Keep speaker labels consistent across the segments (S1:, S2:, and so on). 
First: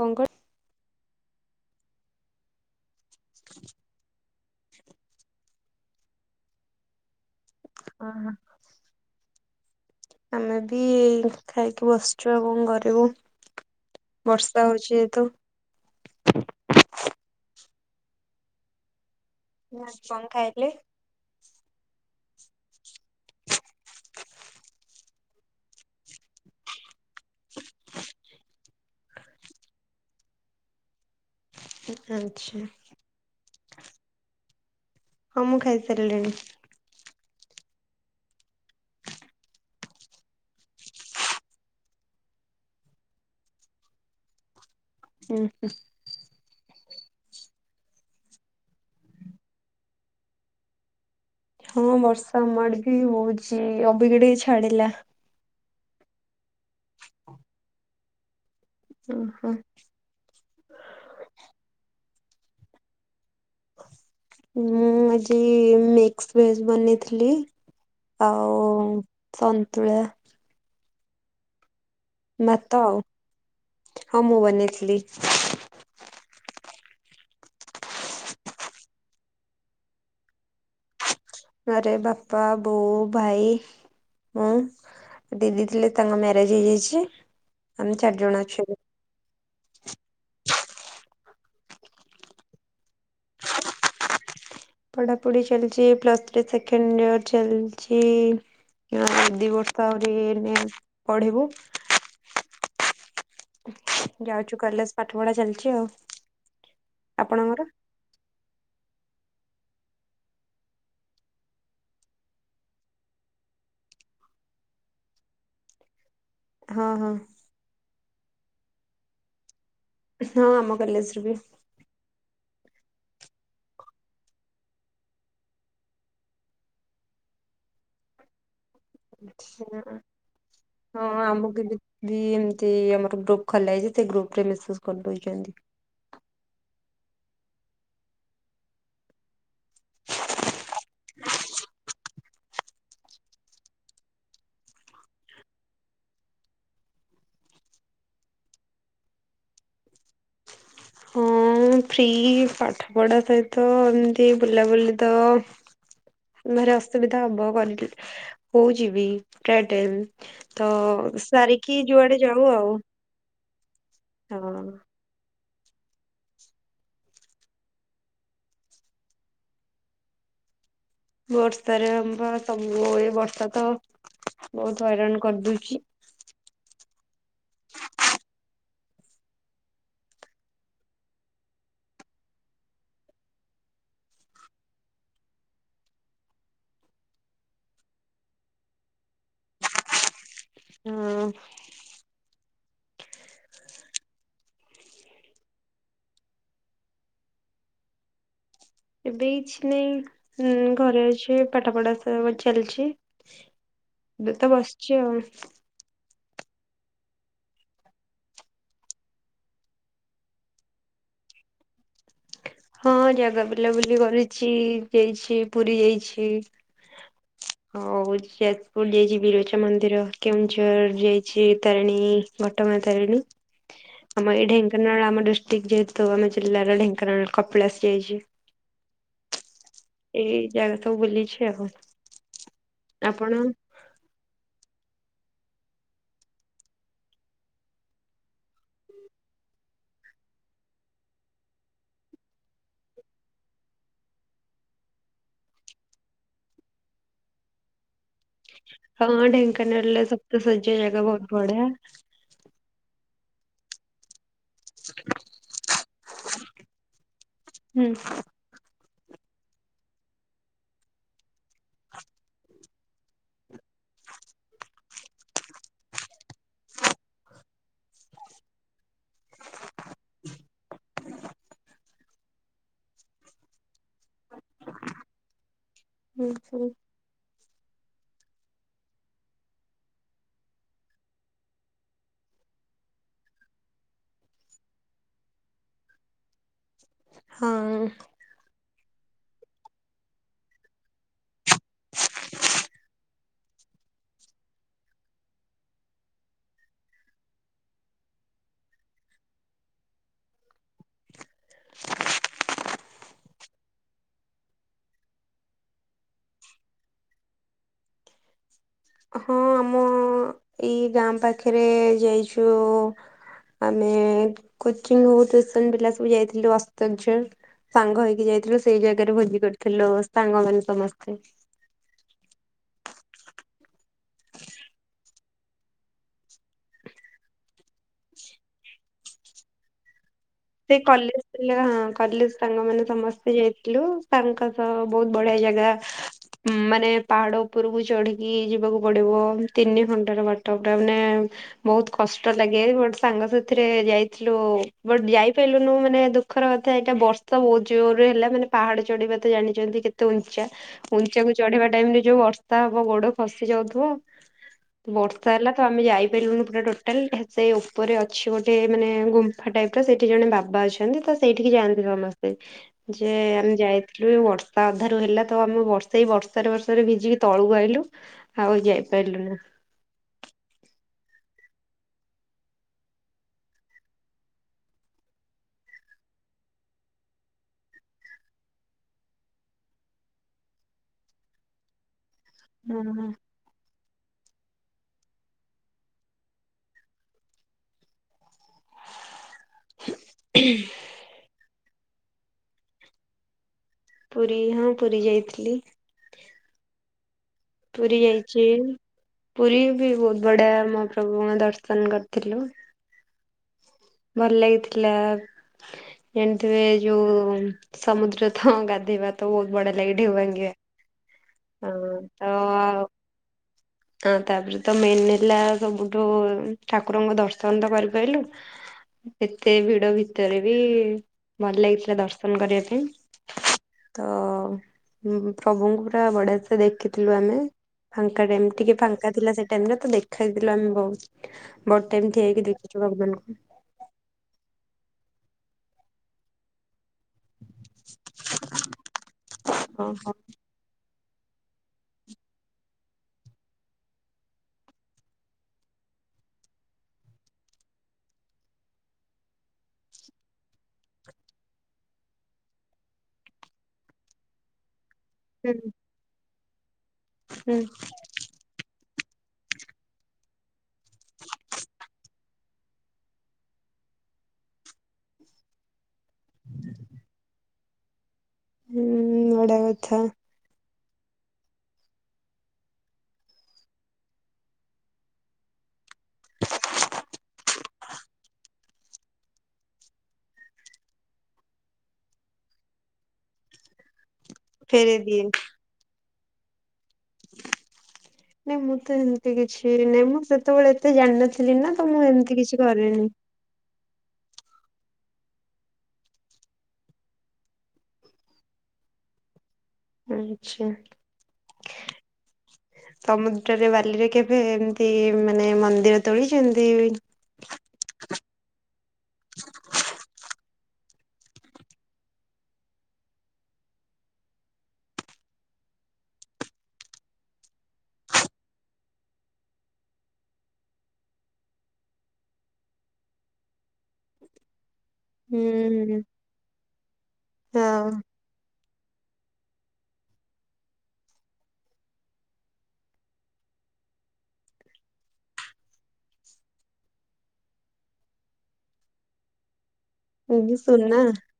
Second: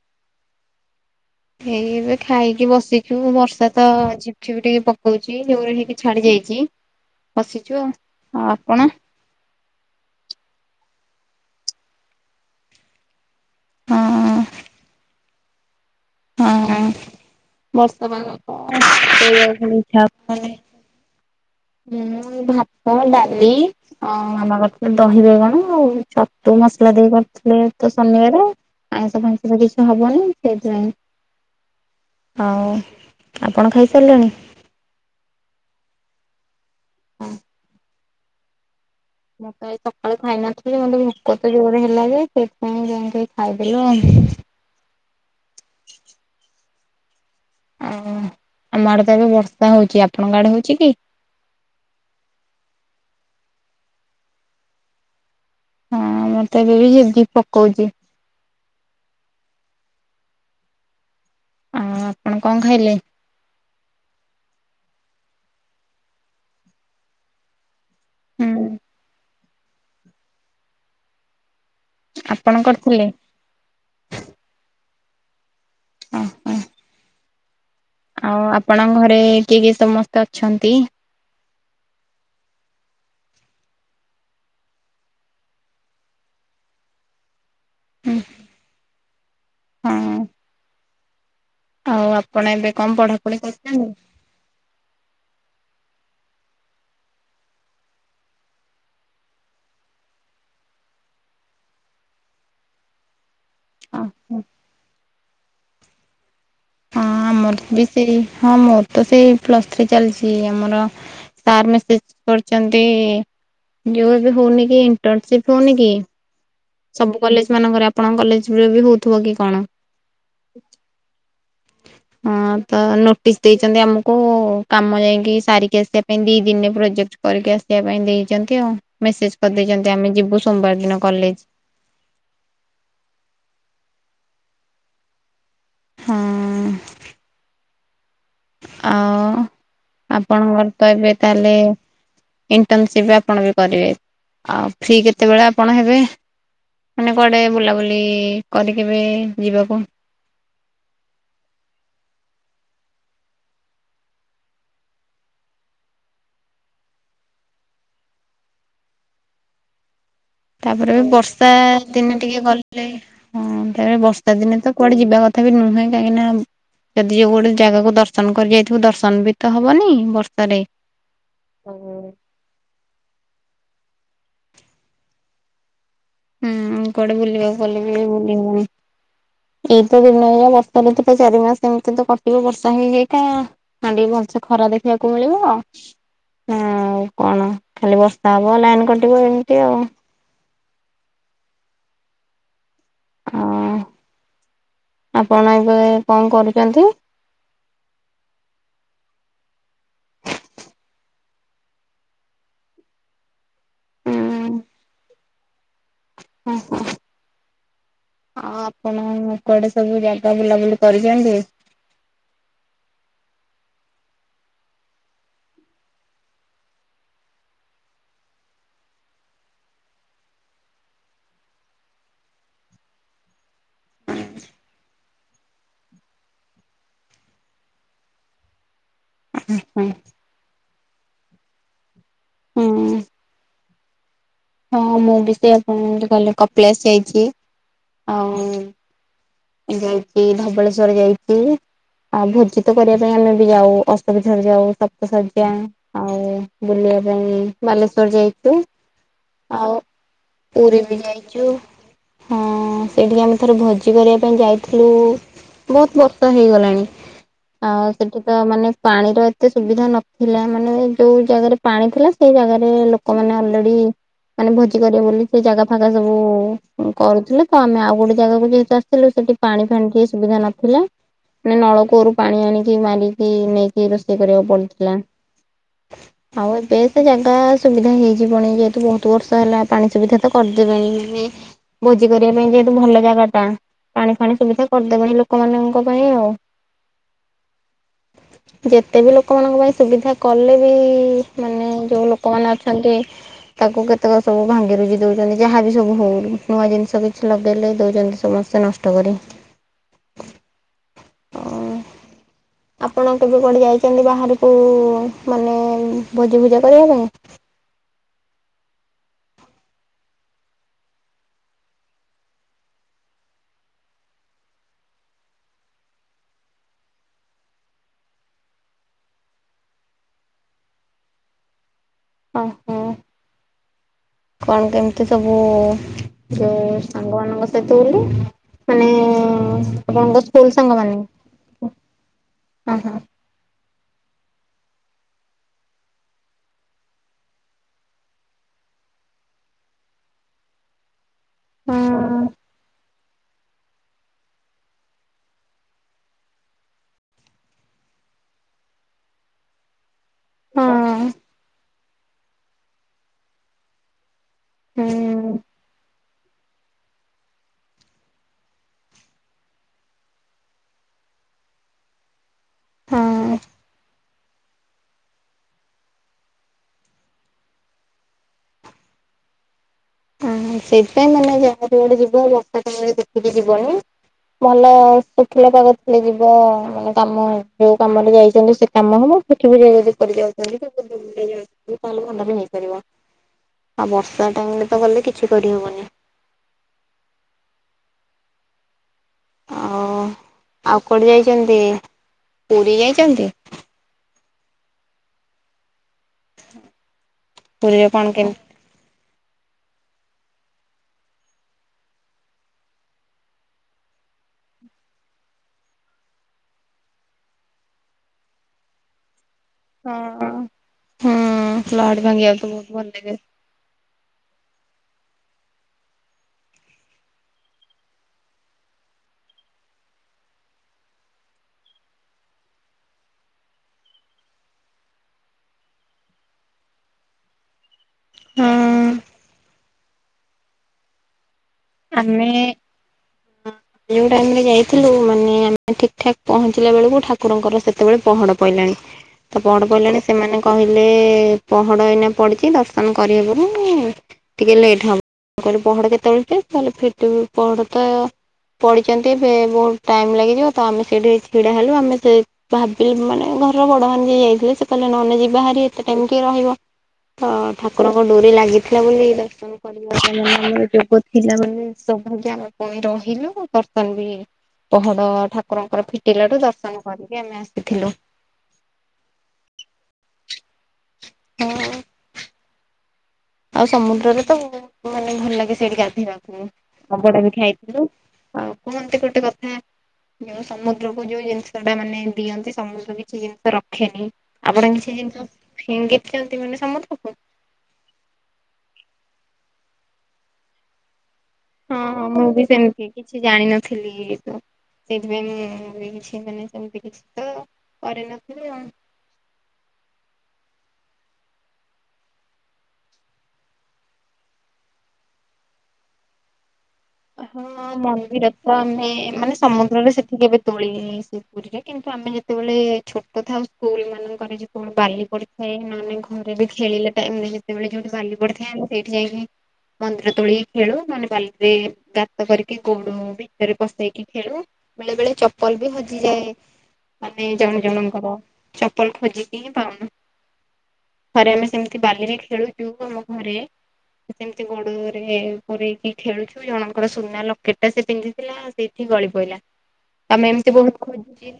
S1: କଣ କ
S2: ଏଇ ଏବେ ଖାଇକି ବସିଛୁ, ବର୍ଷା ତ ଝିପ୍ ଝିପ ଟିକେ ପକଉଛି ଜୋରେ ହେଇକି ଛାଡି ଯାଇଛି। [inaudible] ଆଉ
S1: ଅ ହଁ।
S2: ଆଉ ଆପଣ
S1: ଆମେ ବି ଖାଇକି ବସିଛୁ ଆଉ କଣ କରିବୁ।
S2: ହଁ
S1: ବର୍ଷା ହଉଛି ଯେହେତୁ।
S2: ହଁ ବର୍ଷା ପାଗ ତ ଶୋଇବାକୁ ପୁଣି ଇଛା
S1: କଣ
S2: ହବନି।
S1: ଖାଇଲେ?
S2: ମୁଁ ଏ ଭାତ ଡାଲି ଅ ମାମା କରିଥିଲେ ଦହି ବାଇଗଣ ଆଉ ଛ ତୁ ମସଲା ଦେଇ କରିଥିଲେ ତ ଶନିବାର ଆଇଁଷ ଫାଇଁଷ ର କିଛି ହବନି। ସେଇଥିପାଇଁ
S1: ଆଚ୍ଛା
S2: ଆଉ ଆପଣ ଖାଇସାଇଲେଣି?
S1: ହଁ ମୁଁ ଖାଇସାରିଲିଣି।
S2: ହଁ। ମୁଁ ପା ଏଇ ସକାଳେ ଖାଇ ନଥିଲି, ମୋତେ ଭୋକ ତ ଜୋରରେ ହେଲା ଯେ ସେଥିପାଇଁ ଯାଇକି ଖାଇଦେଲି ଆଉ।
S1: ହୁଁ ହୁଁ।
S2: ଆଉ ଆମ ଆଡେ ତ ଏବେ ବର୍ଷା ହଉଛି, ଆପଣଙ୍କ ଆଡେ ହଉଛି କି?
S1: ହଁ ବର୍ଷା ଆମ ଆଡ଼େ ବି ହଉଛି ଅବିକା ଟିକେ ଛାଡିଲା।
S2: ହଁ ଆମର ତ ଏବେ ବି ଝିପ୍ ଝିପ୍ ପକଉଛି।
S1: ଓ ହୋ।
S2: ଆ ଆପଣ କଣ ଖାଇଲେ?
S1: ମୁଁ ଆଜି ମିକ୍ସ ଭେଜ ବନେଇଥିଲି।
S2: ହୁଁ
S1: ଆଉ ସନ୍ତୁଳା।
S2: ଆପଣ
S1: ଭାତ ଆଉ,
S2: କରିଥିଲେ
S1: ହଁ ମୁଁ ବନେଇଥିଲି।
S2: ଓହୋ, ଆଉ ଆପଣଙ୍କ ଘରେ କିଏ କିଏ ସମସ୍ତେ ଅଛନ୍ତି?
S1: ଘରେ ବାପା, ବୋଉ, ଭାଇ ହଁ, ଦିଦି ଥିଲେ ତାଙ୍କ ମ୍ୟାରେଜ ହେଇଯାଇଛି। ଆମେ ଚାରି ଜଣ ଅଛୁ।
S2: ହାଁ ଆଉ, ଆପଣ ଏବେ କଣ ପଢାପଢି କରିଛନ୍ତି?
S1: ପଢାପଢି ଚାଲିଛି, ପ୍ଲସ୍ ଥ୍ରୀ ସେକେଣ୍ଡ ଇୟର ଚାଲିଛି। ଆଉ ଦି ବର୍ଷ ଆହୁରି ପଢିବୁ।
S2: ଓହୋ ହଁ
S1: ଯାଉଛୁ କଲେଜ ପାଠ ପଢା ଚାଲିଛି ଆଉ।
S2: ହଁ,
S1: ଆପଣଙ୍କର?
S2: ଆମର ବି ସେଇ ହଁ ମୋର ତ ସେଇ ପ୍ଲସ୍ ଥ୍ରୀ ଚାଲିଛି ଆମର। ସାର୍ ମେସେଜ କରିଛନ୍ତି ଯଉ ଏବେ ହଉନି କି ଇଣ୍ଟର୍ନସିପ ହଉନି କି?
S1: ହଁ ହଁ
S2: ସବୁ କଲେଜ ମାନଙ୍କରେ ଆପଣଙ୍କ କଲେଜରେ ବି ହଉଥିବ କି କଣ?
S1: ହଁ, ଆମ କଲେଜ ରେ ବି।
S2: ହ। ହଁ, ତ ନୋଟିସ୍ ଦେଇଛନ୍ତି ଆମକୁ, କାମ ଯାଇକି ସାରିକି ଆସିବା ପାଇଁ ଦି ଦିନ ରେ ପ୍ରୋଜେକ୍ଟ। କରିକି ଆସିବା ପାଇଁ ଦେଇଛନ୍ତି ଆଉ ମେସେଜ କରିଦେଇଛନ୍ତି
S1: ହଁ
S2: ଆମେ ଯିବୁ ସୋମବାର ଦିନ
S1: ହଁ
S2: କଲେଜ।
S1: ଆମକୁ ବି ଏମିତି ଆମର ଗ୍ରୁପ ଖୋଲା ହେଇଛି, ସେ ଗ୍ରୁପ ରେ ମେସେଜ କରି ଦେଉଛନ୍ତି।
S2: ହଁ। ଆଉ, ଆପଣଙ୍କର ତ ଏବେ ତାହେଲେ ଇଣ୍ଟର୍ନସିପ ଆପଣ ବି କରିବେ, ଆଉ ଫ୍ରି କେତେବେଳେ ଆପଣ ହେବେ? ମାନେ କୁଆଡ଼େ ବୁଲାବୁଲି କରିକି ବି ଯିବାକୁ।
S1: ହୁଁ ମୁଁ ଫ୍ରି ପାଠପଢ଼ା ସହିତ ଏମିତି ବୁଲାବୁଲି ତ ଘରେ ଅସୁବିଧା ହବ, ହଉଛିି ବି ପ୍ରାୟ ଟାଇମ୍। ତ,
S2: ତାପରେ ବି ବର୍ଷା
S1: ସାରିକି
S2: ଦିନେ
S1: ଯୁଆଡ଼େ
S2: ଟିକେ
S1: ଯାଉ ଆଉ।
S2: ଗଲେ ହଁ, ତାପରେ ବର୍ଷା ଦିନେ
S1: ହଁ।
S2: ତ କୁଆଡ଼େ ଯିବା କଥା ବି ନୁହେଁ କାହିଁକିନା ଯଦି ଯୋଉ ଗୋଟେ ଜାଗାକୁ ଦର୍ଶନ କରି ଯାଇଥିବୁ, ଦର୍ଶନ ବି ତ ହବନି ବର୍ଷା ରେ
S1: ବର୍ଷାରେ ଆ ବା ସବୁ ଏ ବର୍ଷା ତ ବହୁତ ହଇରାଣ କରିଦଉଛି।
S2: ହୁଁ, କୁଆଡେ ବୁଲିବାକୁ ଗଲେ ବି ବୁଲି ହଉନି। ଏଇ ତ ଦିନ ଏଇ ବର୍ଷା ଋତୁ ତ ଚାରି ମାସ ଏମିତି ତ କଟିବ ବର୍ଷା ହେଇ ହେଇକା। ନା ଟିକେ ଭଲସେ ଖରା ଦେଖିବାକୁ ମିଳିବ ନା ଆଉ କଣ ଖାଲି ବର୍ଷା ହବ, ଲାଇନ କଟିବ ଏମିତି ଆଉ।
S1: ହଁ।
S2: ହଁ, ଆପଣ ଏବେ କଣ କରୁଛନ୍ତି?
S1: ଏବେ କିଛି ନାହିଁ ଘରେ ଅଛି, ପାଠପଢା ସବୁ ଚାଲିଛି।
S2: ଉଁ
S1: ଏବେ ତ ବସିଛି ଆଉ।
S2: ହୁଁ, ହୁଁ। ଆଉ ଆପଣ ମାନେ କୁଆଡ଼େ ସବୁ ଜାଗା ବୁଲାବୁଲି କରିଛନ୍ତି?
S1: ହଁ, ଜାଗା ବୁଲାବୁଲି କରିଛି। ଯାଇଛି ପୁରୀ ଯାଇଛି।
S2: ହ
S1: ଆଉ ଯାଜପୁର ଯାଇଛି ବିରଜା ମନ୍ଦିର, କେଉଁଝର ଯାଇଛି ତାରିଣୀ ଘଟଁଗା ତାରିଣୀ। ଆମ ଏଇ ଢେଙ୍କାନାଳ ଆମ ଡିଷ୍ଟ୍ରିକ୍ଟ ଯେହେତୁ ଆମ ଜିଲ୍ଲାର ଢେଙ୍କାନାଳର କପିଳାସ ଯାଇଛି।
S2: ହୁଁ ହୁଁ।
S1: ଏଇ ଜାଗା ସବୁ ବୁଲିଛି ଆଉ। ଆପଣ?
S2: ହଁ ମୁଁ ବି ସେ ଆପଣ କହିଲେ କପିଳାସ ଯାଇଛି ଆଉ ଯାଇଛି ଧବଳେଶ୍ଵର ଯାଇଛି। ଆଉ ଭୋଜିତ କରିବା ପାଇଁ ଆମେ ବି ଯାଉ, ଅଶୋକଝର ଯାଉ, ସପ୍ତଶଯ୍ୟା ଆଉ ବୁଲିବା ପାଇଁ ବାଲେଶ୍ଵର ଯାଇ
S1: ହଁ, ଢେଙ୍କାନାଳରେ ସପ୍ତସଯ୍ୟା
S2: ପୁରୀ ବି
S1: ଜାଗା ବହୁତ
S2: ଯାଇଛୁ।
S1: ବଢ଼ିଆ।
S2: ହଁ, ସେଇଠିକି ଆମେ ଥରେ ଭୋଜି କରିବା ପାଇଁ ଯାଇ ଥିଲୁ ବହୁତ ବର୍ଷ ହେଇଗଲାଣି।
S1: ହୁଁ
S2: ଆଉ ସେଠି ତ ମାନେ ପାଣିର ଏତେ ସୁବିଧା ନଥିଲା। ମାନେ ଯୋଉ ଜାଗାରେ ପାଣି ଥିଲା ସେଇ ଜାଗାରେ ସେ ଲୋକମାନେ ଅଲରେଡି, ମାନେ ଭୋଜି କରିବେ ବୋଲି ସେ ଜାଗା ଫାଗା ସବୁ କରୁଥିଲେ ତ, ଆମେ ଆଉ ଗୋଟେ ଜାଗାକୁ ଯାଇ ହେଲେ ସେଠି ପାଣିଫାଣି ଟିକେ ସୁବିଧା ନଥିଲା। ମାନେ ନଳକୂଅରୁ ପାଣି ଆଣିକି ମାରିକି ନେଇକି ରୋଷେଇ କରିବାକୁ ପଡ଼ିଥିଲା।
S1: ହୁଁ
S2: ଆଉ
S1: ହୁଁ
S2: ଏବେ ସେ ଜାଗା ସୁବିଧା ହେଇଯିବଣି, ଯେହେତୁ ବହୁତ ବର୍ଷ ହେଲା ପାଣି ସୁବିଧା ତ କରିଦେବେଣି। ଭୋଜି କରିବା ପାଇଁ ଯେହେତୁ ଭଲ ଜାଗା ଟା। ପାଣି ଫାଣି ସୁବିଧା କରିଦେବେଣି ଲୋକମାନଙ୍କ ପାଇଁ ଆଉ।
S1: ହଁ।
S2: ଯେତେବି ଲୋକମାନଙ୍କ ପାଇଁ ସୁବିଧା କଲେବି, ମାନେ ଯୋଉ ଲୋକମାନେ ଅଛନ୍ତି। ତାକୁ କେତେକ ସବୁ ଭାଙ୍ଗିରୁଜି ଦଉଛନ୍ତି ଯାହାବି ସବୁ ହଉ, ନୂଆ ଜିନିଷ କିଛି ଲଗେଇଲେ ଦଉଛନ୍ତି ସମସ୍ତେ ସେ ନଷ୍ଟ କରେ। ଅଁ ଆପଣ କେବେ କୁଆଡେ ଯାଇଛ ନ୍ତି ବାହାରକୁ ମାନେ ଭୋଜିଭୁଜା କରିବା ପାଇଁ?
S1: ହଁ ଆମ ଏଇ ଗାଁ ପାଖରେ ଯାଇଛୁ ଆମେ କୋଚିଂ ହଉ ଟ୍ୟୁସନ ପିଲା ସବୁ ଯାଇଥିଲୁ ଅସ୍ତଞ୍ଚର। ସାଙ୍ଗ ହେଇକି ଯାଇଥିଲୁ ସେଇ ଜାଗାରେ ଭୋଜି କରିଥିଲୁ ସାଙ୍ଗମାନେ ସମସ୍ତେ।
S2: ଅ ହଁ। କଣ କେମିତି ସବୁ ଯୋଉ ସାଙ୍ଗ ମାନଙ୍କ ସହିତ ବୁଲି। ମାନେ ଆପଣଙ୍କ ସ୍କୁଲ
S1: ସେ
S2: ସାଙ୍ଗମାନେ?
S1: କଲେଜ ପିଲା କଲେଜ
S2: ହଁ
S1: ସାଙ୍ଗମାନେ
S2: ହଁ
S1: ସମସ୍ତେ ଯାଇଥିଲୁ ତାଙ୍କ ସହ ବହୁତ ବଢିଆ ଜାଗା ମାନେ ପାହାଡ ଉପରକୁ ଚଢିକି ଯିବାକୁ ପଡିବ ତିନି ଘଣ୍ଟାର ବାଟ ତା ମାନେ
S2: ହଁ
S1: ବହୁତ କଷ୍ଟ ଲାଗେ ବଟ୍ ସାଙ୍ଗ ସାଥିରେ ଯାଇଥିଲୁ ବଟ୍ ଯାଇ ଲୁନୁ ମାନେ ଦୁଃଖର କଥା ଏଇଟା ବର୍ଷା ବହୁତ ଜୋରରେ ହେଲା ମାନେ ପାହାଡ ଚଢିବାତ ଜାଣିଛନ୍ତି କେତେ
S2: ହଁ
S1: ଉଞ୍ଚାବଉଞ୍ଚା କୁ ଚଢେଇବା ଟାଇମରେ ଯୋଉ ବର୍ଷା ହବ ଗୋଡ ଖସି ଯାଉଥିବ ତ ବର ବର୍ଷା
S2: ହୁଁ
S1: ହେଲା ତ ଆମେ ଯାଇପାରିଲୁନି ପୁରା ଟୋଟାଲ ସେ ଉପରେ ଅଛି ଗୋଟେ ମାନେ ଗୁମ୍ଫା ଟାଇପର ସେ ଠି ଜଣେ ବାବା ଅଛନ୍ତି ତ ସେଇଠିକି ଯାଆନ୍ତି ସମସ୍ତେ, ଯେ
S2: ହଁ
S1: ଆମେ ଯାଇ ଯୋଉ ବର୍ଷା ଅଧାରୁ ହେଲା ତ ଆମେ ବର୍ଷେଇ ସେଇ ବର୍ଷାରେ ବର୍ଷାରେ ଭିଜିକି ତଳୁକୁ ଆଇଲୁ। ଆଉ ଯାଇପାରିଲୁନୁ।
S2: ହୁଁ ହୁଁ ସେଇଥିପାଇଁ ମାନେ ଯାହା ଯୁଆଡେ ଯିବ ବର୍ଷା କୁ ଦେଖିକି ଯିବନି। ଭଲ ଶୁଖିଲା ପାଗ ଥିଲେ ଯିବ ମାନେ କାମ ଯୋଉ କାମରେ ଯାଇଛନ୍ତି ସେ କାମ ହବ। କିଛି ବି ଯ ଯଦି କରି ଯାଉଛନ୍ତି [inaudible] [inaudible] ତାହେଲେ ଭଲବି ହେଇପାରିବ
S1: ହୁଁ ହୁଁ।
S2: ଆଉ ବର୍ଷା ଟାଇମରେ ତ ଗଲେ କିଛି କରିହବନି। ଆଅଁ
S1: ହୁଁ।
S2: ଆଉ କୁଆଡେ ଯାଇଛନ୍ତି ପୁରୀ ଯାଇଛନ୍ତି?
S1: ପୁରୀ ହଁ ପୁରୀ ଯାଇଥିଲି।
S2: [inaudible] ପୁରୀରେ
S1: ପୁରୀ
S2: କଣ କେମିତି
S1: ଯାଇଛି ପୁରୀ ବି ବହୁତ ବଢିଆ ମହାପ୍ରଭୁଙ୍କ ଦର୍ଶନ କରିଥିଲୁ। ଭଲ ଲାଗିଥିଲା। ଯେମିତିରେ ଯୋଉ ସମୁଦ୍ର ତ ଗାଧେଇବା ତ ବହୁତ ବଢିଆ ଲାଗେ ଢେଉ
S2: ହଁ।
S1: ଭାଙ୍ଗିବା।
S2: ହୁଁ
S1: ହଁ
S2: ଲହଡି ଭାଙ୍ଗିବାକୁତ ବହୁତ ଭଲ ଲାଗେ।
S1: ହଁ ତାପରେ ତ ମେନ୍ ହେଲା ସବୁଠୁ ଠାକୁରଙ୍କ ଦର୍ଶନ ତ କରିପାରିଲୁ। ଏତେ ଭିଡ ଭିତରେ ବି ଭଲ ଲାଗିଥିଲା ଦର୍ଶନ କରିବା ପାଇଁ। ତ ପ୍ରଭୁଙ୍କୁ ପୁରା ବଢିଆ ସେ ଦେଖିଥିଲୁ ଆମେ। ଫାଙ୍କା ଟାଇମ୍ ଟିକେ ଫାଙ୍କା
S2: ହଁ
S1: ଥିଲା ସେଇଟା ତ ଦେଖଥିଲୁ ଆମେ ବହୁତ ବ ଟାଇମ ଠିଆଇକି ଦେଖଛୁ ଭଗବାନଙ୍କୁ।
S2: ଯଉ ଟାଇମ ରେ ଯାଇଥିଲୁ ମାନେ ଆମେ ଠିକ ଠାକ ପହଞ୍ଚିଲା ବେଳକୁ ଠା ଠାକୁରଙ୍କର ସେତେବେଳେ ପହଡ ପଇଲାଣି ତ ପହଡ ପଇିଲାଣି
S1: ଓହୋ
S2: ସେମାନେ କହିଲେ ପହଡ଼ ଏଇନା ପଡ଼ିଛି ଦର୍ଶନ କରିହେବନି। ଟିକେ ଲେଟ୍ ହବ କହିଲି ପହ କେତେବେଳେ ଫିଟିବ ପହଡ ତ ପଡ଼ିଛନ୍ତି ଏବେ ବହୁତ ଟାଇମ୍ ଲାଗିଯିବ ତ ଆମେ ସେଇଠି ଛିଡ଼ା ହେଲୁ ଆମେ ସେ ଭାବିଲି ମାନେ ଘରର ବଡ ମାନ ଯିଏ ଯାଇଥିଲେ ସେ କହିଲେ ନହେଲେ ଯିବା
S1: ହୁଁ
S2: ବାହାରି ଏତେ ଟାଇମ କି ରହିବ ତ
S1: ହୁଁ।
S2: ଠାକୁରଙ୍କ ଡୋରି ଲାଗିଥିଲା ବୋଲି ଦର୍ଶନ କରିବା ଯୋଗ ଥିଲା ମାନେ ଆମେ ପୁଣି ରହିଲୁ ଦର୍ଶନ ବି ପହଡ ଠାକୁରଙ୍କର ଫିଟିଲାଠୁ ଦର୍ଶନ କରିକି ଆମେ ଆସିଥିଲୁ।
S1: ହୁଁ ବଢିଆ କଥା।
S2: ହଁ। ଆଉ ସମୁଦ୍ରରେ ତ ମାନେ ଭଲ ଲାଗେ ସେଇଠି ଗାଧୋଇବାକୁ ଆବଡ଼ା ବି ଖାଇଥିଲୁ। ଆଉ କୁହନ୍ତି ଗୋଟେ କଥା ଯୋଉ ସମୁଦ୍ରକୁୁ ଯୋଉ ଜିନିଷ ଟା ମାନେ ଦିଅନ୍ତି ସମୁଦ୍ର କିଛି ଜିନିଷ ରଖ ରଖେନି ଆପଣ କିଛି
S1: ଫେରେଇ ଦିଏ
S2: ଜିନିଷ ଫିଙ୍ଗିଛନ୍ତି ମାନେ ସମୁନ୍ଦ୍ରକୁ?
S1: ନାଇଁ ମୁଁ ତ ଏମିତି କିଛି ନାଇଁ ମୁଁ ସେ ସେତେବେଳେ ଏତେ ଜାଣିନଥିଲି ନା ତ ମୁଁ
S2: ବି
S1: ଏମିତି କିଛି
S2: ସେମିତି
S1: କରିନି।
S2: କିଛି ଜାଣିନଥିଲି ଥିଲି ମୁଁ। ସେଇଥିପାଇଁ ମୁଁ କିଛି ମାନେ ସେମିତି କିଛି ତ କରିନଥିଲି ଆଉ।
S1: ଆଚ୍ଛା। ସମୁଦ୍ରରେ ବାଲିରେ କେବେ ଏମତି ମାନେ ମନ୍ଦିର ତୋଳିଛନ୍ତି?
S2: ହଁ ମନ୍ଦିର ତ ଆମେ ମାନେ ସମୁଦ୍ରରେ ସେଠିକି କେବେ ତୋଳିନି ସେ ପୁରୀରେ କିନ୍ତୁ ଆମେ ଯେ ଯେତେବେଳେ ଛୋଟ ଥାଉ ସ୍କୁଲ ମାନଙ୍କରେ ଯେତେବେଳେ ବାଲି ପଡିଥାଏ ମାନେ ଘରେ ବି ଖେଳିଲା ଟାଇମରେ ସେତେବେଳେ ଯୋଉଠି ବାଲି ପଡିଥାଏ ସେଇଠି ଯାଇକି ମନ୍ଦିର ତୋଳିକି ଖେଳୁ ମାନେ ବାଲିରେ ଗାତ କରିକି ଗୋଡୁ ଭିତରେ ପସେଇକି ଖେଳୁ। ବେଳେ ବେଳେ ଚପଲ ବି
S1: ହୁଁ
S2: ହଜିଯାଏ ମାନେ ଜଣେ ଜଣଙ୍କର ଚପଲ ଖୋଜି ଖୋଜିକି ପାଉନୁ ଥରେ ଆମେ ସେମିତି ବାଲିରେ ଖେଳୁଛୁ ଆମ ଘରେ ସେମିତି ଗୋଡରେ ପୁରେଇକି ଖେଳୁଛୁ ଜଣ ଙ୍କର ଗୋଟେ ସୁନା ଲକେଟ ଟା ସେ ପିନ୍ଧିଥିଲା ଆଉ ସେଇଠି ଗଳି ପଇଲା। ତମେ ଏମିତି
S1: ହଁ
S2: ବହୁତ
S1: ସୁନା
S2: ଖୋଜୁ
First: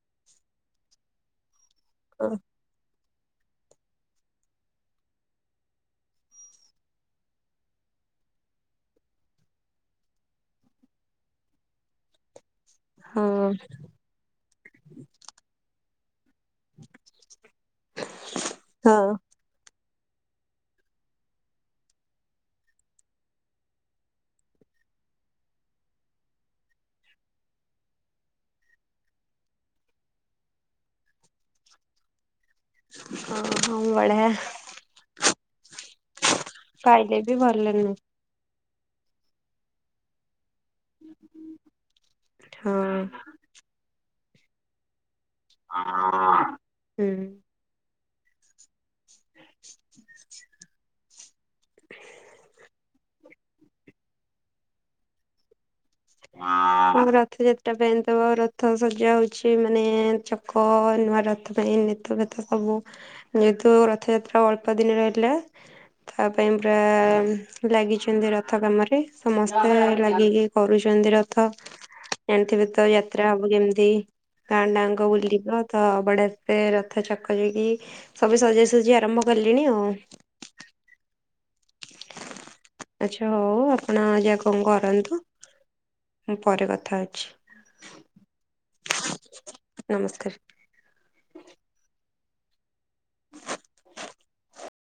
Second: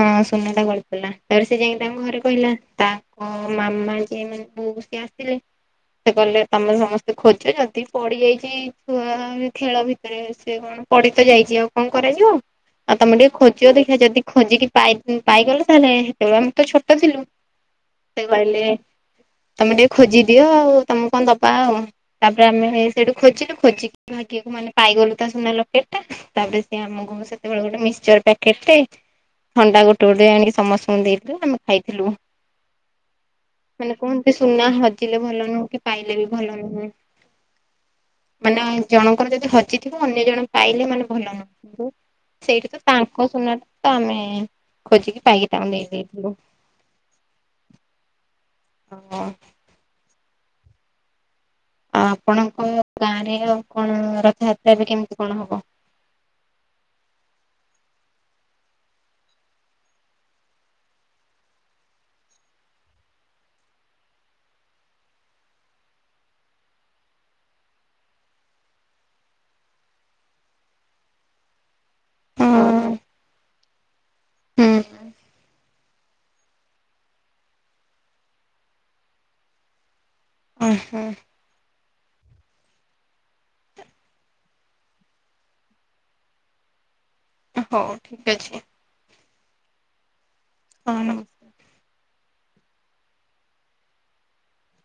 S2: ହଁ ସୁନାଟା ଗଳି ପଡ଼ିଲା ତ ସେ ଯାଇକି ତାଙ୍କ ଘରେ
S1: ହଁ
S2: କହିଲା ତା ହ ମାମା ଯିଏ ମାନେ ବୋଉ ସିଏ ଆସିଲେ ସେ କଲେ ତମେ ସମସ୍ତେ ଖୋଜ ଯଦି ପଡିଯାଇଛି ଛୁଆ ଖେଳ ଭିତରେ ସେ କଣ ପଡିତ ଯାଇଛି ଆଉ କଣ କରାଯିବ? ଆଉ ତମେ ଟିକେ
S1: ହଁ।
S2: ଖୋଜି ଦେଖିବା ଯଦି ଖୋଜିକି ପାଇଗଲେ ତାହେଲେ ସେତେବେଳେ ଆମ ତ ଛୋଟଥିଲୁ ସେ କହିଲେ
S1: ହଁ
S2: ତମେ ଟିକେ ଖୋଜିଦିଅ ଆଉ ତମେ କଣ ଦବା ଆଉ ତାପରେ ଆମେ ସେଇଠୁ ଖୋଜିଲୁ ଖୋଜିକି ଏକୁ ମାନେ ପାଇଗଲୁ ତା ସୁନା ଲକେଟ ଟା ତାପରେ ସିଏ ଆମକୁ ସେତେବେଳେ ଗୋଟେ ମିକ୍କଚର ପ୍ୟାକେଟ୍ ଟେ ଥଣ୍ଡା ଗୋଟେ ଗୋଟେ ଆଣିକି ସମସ୍ତଙ୍କୁ ଦେଇଥିଲେ ଆମେ ଖାଇଥିଲୁ।
S1: ହଁ ହଁ।
S2: ମାନେ
S1: ବଢିଆ
S2: କୁହନ୍ତି ସୁନା ହଜିଲେ ଭଲ ନୁହଁ କି ପାଇଲେ ବି ଭଲ ନୁହେଁ।
S1: ପାଇଲେ ବି ଭଲ ନୁହଁ।
S2: ମାନେ ଜଣଙ୍କର ଯଦି ହଜିଥିବ ଅନ୍ୟ ଜଣ ପାଇଲେ ମାନେ ଭଲ ନୁହଁ ସେଇଠି ତ
S1: ହଁ।
S2: ତାଙ୍କ ସୁନା ଟା ତ ଆମେ ଖୋଜିକି ପାଇକି ତାଙ୍କୁ ଦେଇ ଦେଇଥିଲୁ।
S1: [inaudible] ହୁଁ।
S2: ହଁ ହଁ।
S1: [inaudible]
S2: ଆପଣଙ୍କ ଗାଁରେ ଆଉ କଣ ରଥଯାତ୍ରା ବି କେମିତି କଣ ହବ?
S1: [inaudible] ଆ ରଥ ଯାତ୍ରା ପାଇଁ ତ ରଥ ସଜା ହଉଛି ମାନେ ଚକ ନୂଆ ରଥ ପାଇଁ ତ ସବୁ ଯେହେତୁ ରଥଯାତ୍ରା ଅଳ୍ପ ଦିନ ରହିଲା ତା ପାଇଁ ପୁରା ଲାଗିଛନ୍ତି ରଥ କାମରେ ସମସ୍ତେ ଲାଗିକି କରୁଛନ୍ତି ଚନ୍ତି ରଥ ଜଣିଥିବେ ତ
S2: ହଁ
S1: ଯାତ୍ରା ହବ କେମିତି
S2: ହୁଁ।
S1: ଗାଁଟାଙ୍କ ବୁଲିବ ତ ବଡେ ସେ ରଥ ଚକ ଯକି ସବୁ ସଜାସଜି ଆରମ୍ଭ କଲିଣି ଆଉ।
S2: ଓ ହୋ।
S1: ଆଛା ହଉ ଆପଣ ଯା କଣ କରନ୍ତୁ? ମୁଁ ପରେ କଥା ଅଛି।
S2: ହଉ ଠିକ୍ ଅଛି।
S1: ନମସ୍କାର।
S2: ହଁ ନ
S1: [inaudible]